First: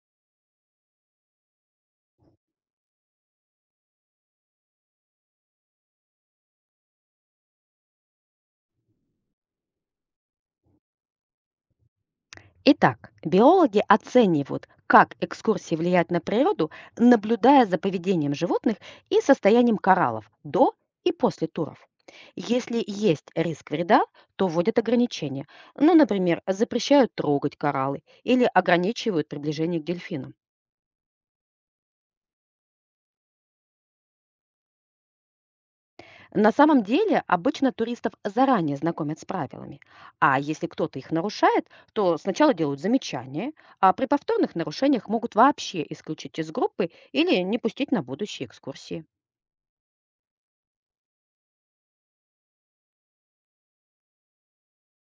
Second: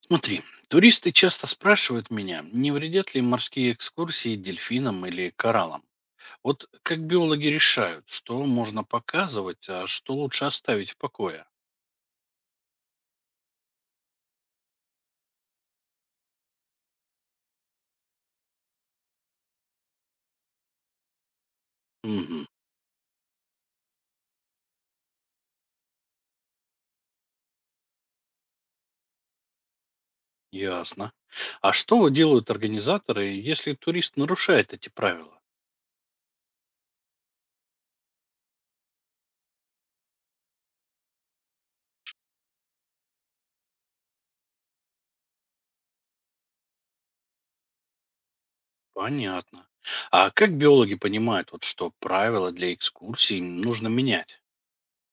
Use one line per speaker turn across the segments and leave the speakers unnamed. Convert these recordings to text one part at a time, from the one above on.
Смотри, туристы часто спрашивают меня, не вредят ли морские экскурсии дельфинам или кораллам. Вот как биологи решают, что можно показывать, а что лучше оставить в покое.
Итак, биологи оценивают, как экскурсии влияют на природу, наблюдая за поведением животных и состоянием кораллов до и после туров.
Мгм,
Если есть риск вреда, то вводят ограничения. Ну, например, запрещают трогать кораллы или ограничивают приближение к дельфинам.
ясно. А что вот делают организаторы, если турист нарушает эти правила?
На самом деле обычно туристов заранее знакомят с правилами, а если кто-то их нарушает, то сначала делают замечания, а при повторных нарушениях могут вообще исключить из группы или не пустить на будущие экскурсии.
Понятно. А как биологи понимают, вот, что правила для экскурсий нужно менять?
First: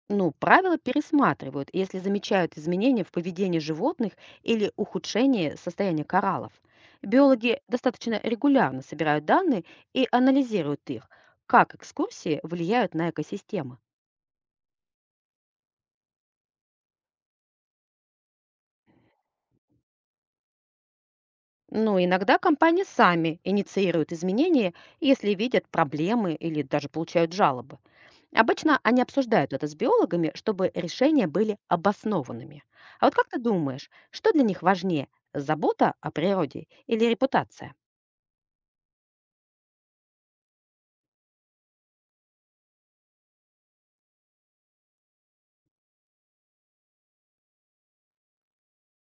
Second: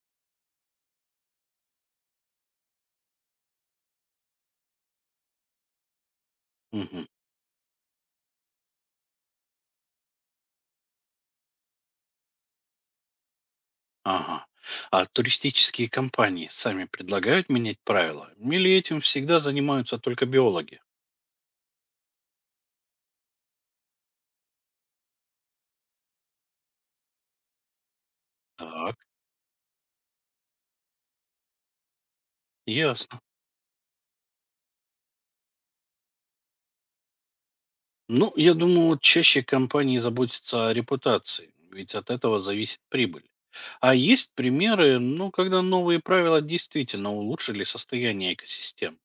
Ну, правила пересматривают, если замечают изменения в поведении животных или ухудшение состояния кораллов.
Мгм.
Биологи достаточно регулярно собирают данные и анализируют их, как экскурсии влияют на экосистемы.
Ага. А туристические компании сами предлагают менять правила? Или этим всегда занимаются только биологи?
Ну, иногда компании сами инициируют изменения, если видят проблемы или даже получают жалобы. Обычно
Так,
они обсуждают это с биологами, чтобы решения были обоснованными. А вот
ясно.
как ты думаешь, что для них важнее, забота о природе или репутация?
Ну, я думаю, вот чаще компании заботятся о репутации, ведь от этого зависит прибыль. А есть примеры, ну, когда новые правила действительно улучшили состояние экосистем?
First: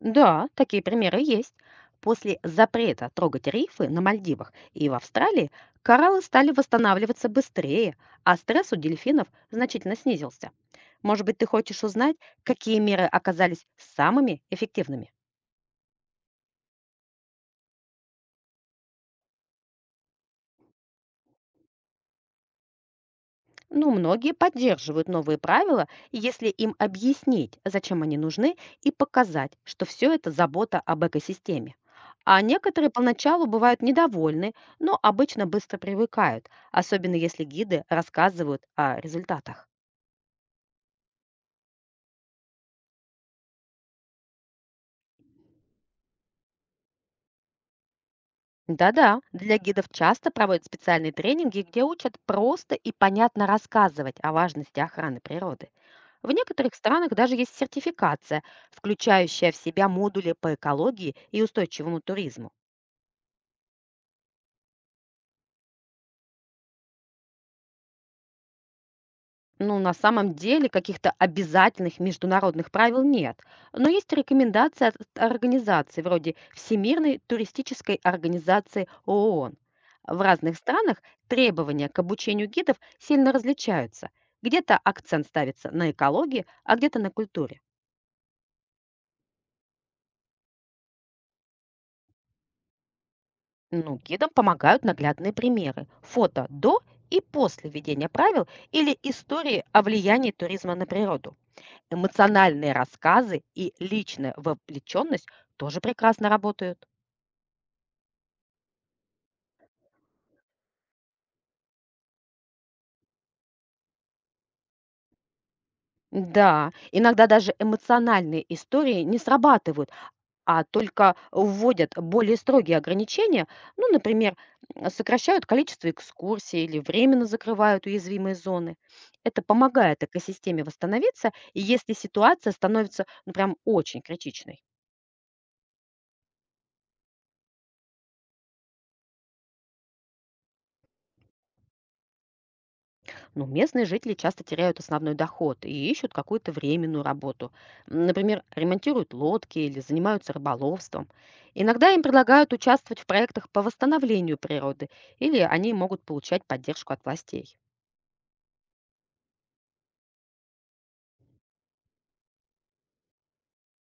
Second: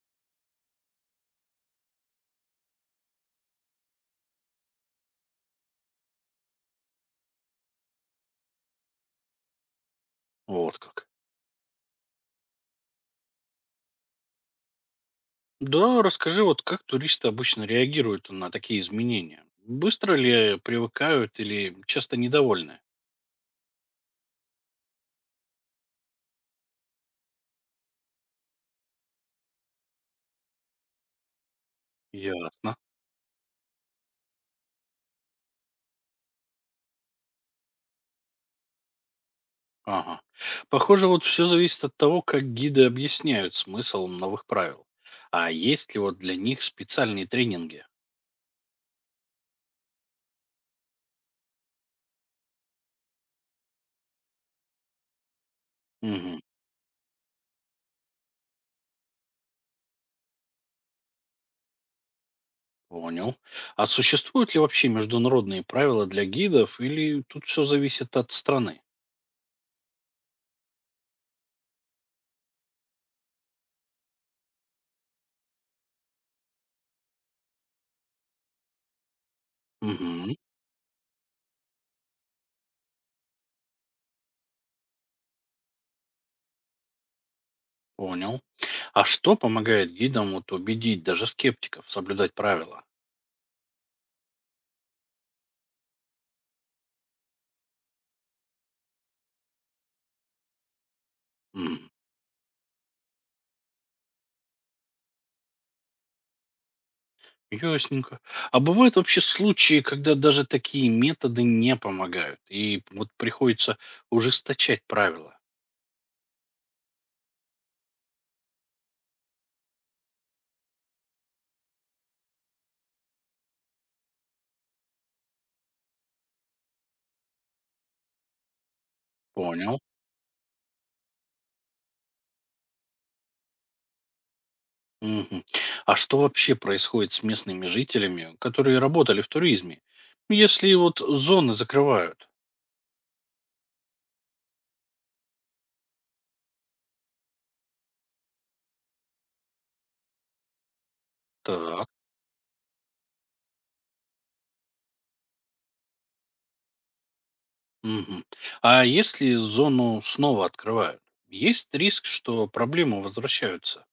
Да, такие примеры есть. После запрета трогать рифы на Мальдивах и в Австралии кораллы стали восстанавливаться быстрее, а стресс у дельфинов значительно снизился.
Вот как.
Может быть, ты хочешь узнать, какие меры оказались самыми эффективными?
Да, расскажи, вот как туристы обычно реагируют на такие изменения? Быстро ли привыкают или часто недовольны?
Но многие поддерживают новые правила, если им объяснить, зачем они нужны, и показать, что все это забота об экосистеме. А
Ясно.
некоторые поначалу бывают недовольны, но обычно быстро привыкают, особенно если гиды рассказывают о результатах.
Ага. Похоже, вот все зависит от того, как гиды объясняют смысл новых правил. А есть ли вот для них специальные тренинги?
Да-да, для гидов часто проводят специальные тренинги, где учат просто и понятно рассказывать о важности охраны природы. В
Мгм,
некоторых странах даже есть сертификация, включающая в себя модули по экологии и устойчивому туризму.
понял. А существуют ли вообще международные правила для гидов или тут все зависит от страны?
Ну, на самом деле каких-то обязательных международных правил нет, но есть рекомендации от организаций вроде Всемирной туристической организации ООН. В
Мгм,
разных странах требования к обучению гидов сильно различаются. Где-то акцент ставится на экологии, а где-то на культуре.
понял. А что помогает гидам вот убедить даже скептиков соблюдать правила?
Ну, гидам помогают наглядные примеры, фото до и после введения правил или истории о влиянии туризма на природу.
М,
Эмоциональные рассказы и личная вовлеченность тоже прекрасно работают.
ясненько. А бывают вообще случаи, когда даже такие методы не помогают, и вот приходится ужесточать правила.
Да, иногда даже эмоциональные истории не срабатывают, а только вводят более строгие ограничения, ну, например, сокращают количество экскурсий или временно закрывают уязвимые зоны. Это
Понял.
помогает экосистеме восстановиться, и если ситуация становится, ну, прям очень критичной.
Мгм. А что вообще происходит с местными жителями, которые работали в туризме, если вот зоны закрывают?
Ну, местные жители часто теряют основной доход и ищут какую-то временную работу. Например, ремонтируют лодки или занимаются рыболовством.
Так.
Иногда им предлагают участвовать в проектах по восстановлению природы, или они могут получать поддержку от властей.
Мгм. А если зону снова открывают, есть риск, что проблемы возвращаются?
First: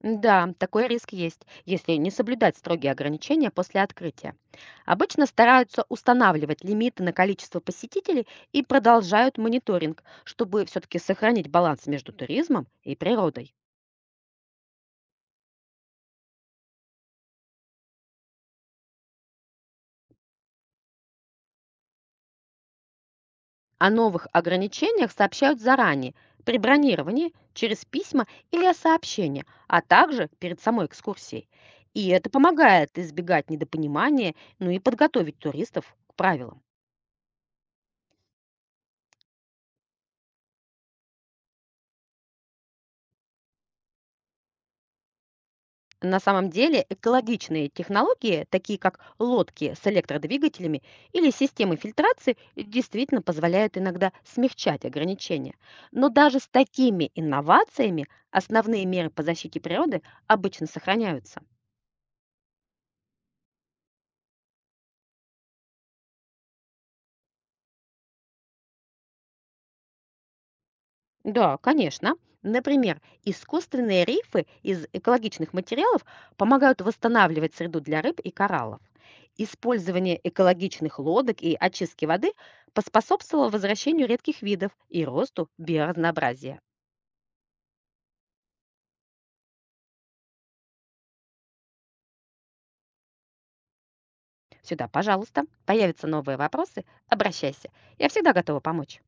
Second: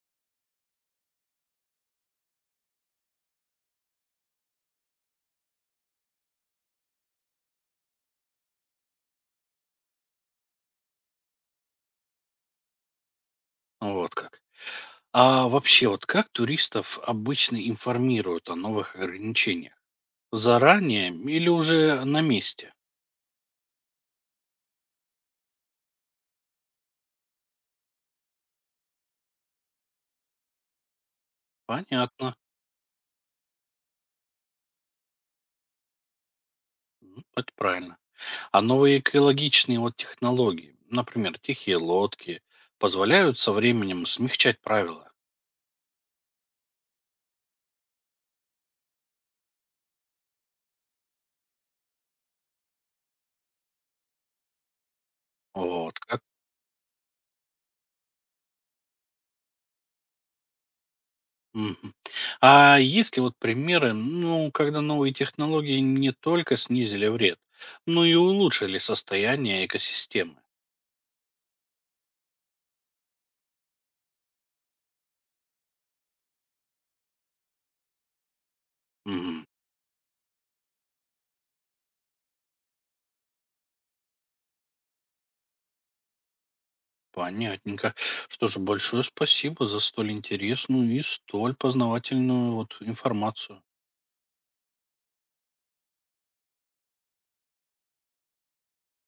Да, такой риск есть, если не соблюдать строгие ограничения после открытия. Обычно стараются устанавливать лимиты на количество посетителей и продолжают мониторинг, чтобы все-таки сохранить баланс между туризмом и природой.
Вот как. А вообще, вот как туристов обычно информируют о новых ограничениях? Заранее или уже на месте?
О новых ограничениях сообщают заранее, при бронировании, через письма или сообщения, а также перед самой экскурсией. И это
Понятно.
помогает избегать недопонимания, ну и подготовить туристов к правилам.
М, это правильно. А новые экологичные вот технологии, например, тихие лодки, позволяют со временем смягчать правила.
На самом деле экологичные технологии, такие как лодки с электродвигателями или системы фильтрации, действительно позволяют иногда смягчать ограничения.
Вот
Но
как.
даже с такими инновациями основные меры по защите природы обычно сохраняются.
Мгм. А есть ли вот примеры, ну, когда новые технологии не только снизили вред, но и улучшили состояние экосистемы?
Да, конечно. Например, искусственные рифы из экологичных материалов помогают восстанавливать среду для рыб и кораллов.
Мгм.
Использование экологичных лодок и очистки воды поспособствовало возвращению редких видов и росту биоразнообразия.
Понятненько. Что же, большое спасибо за столь интересную и столь познавательную вот информацию.
Сюда, пожалуйста, появятся новые вопросы, обращайся. Я всегда готова помочь.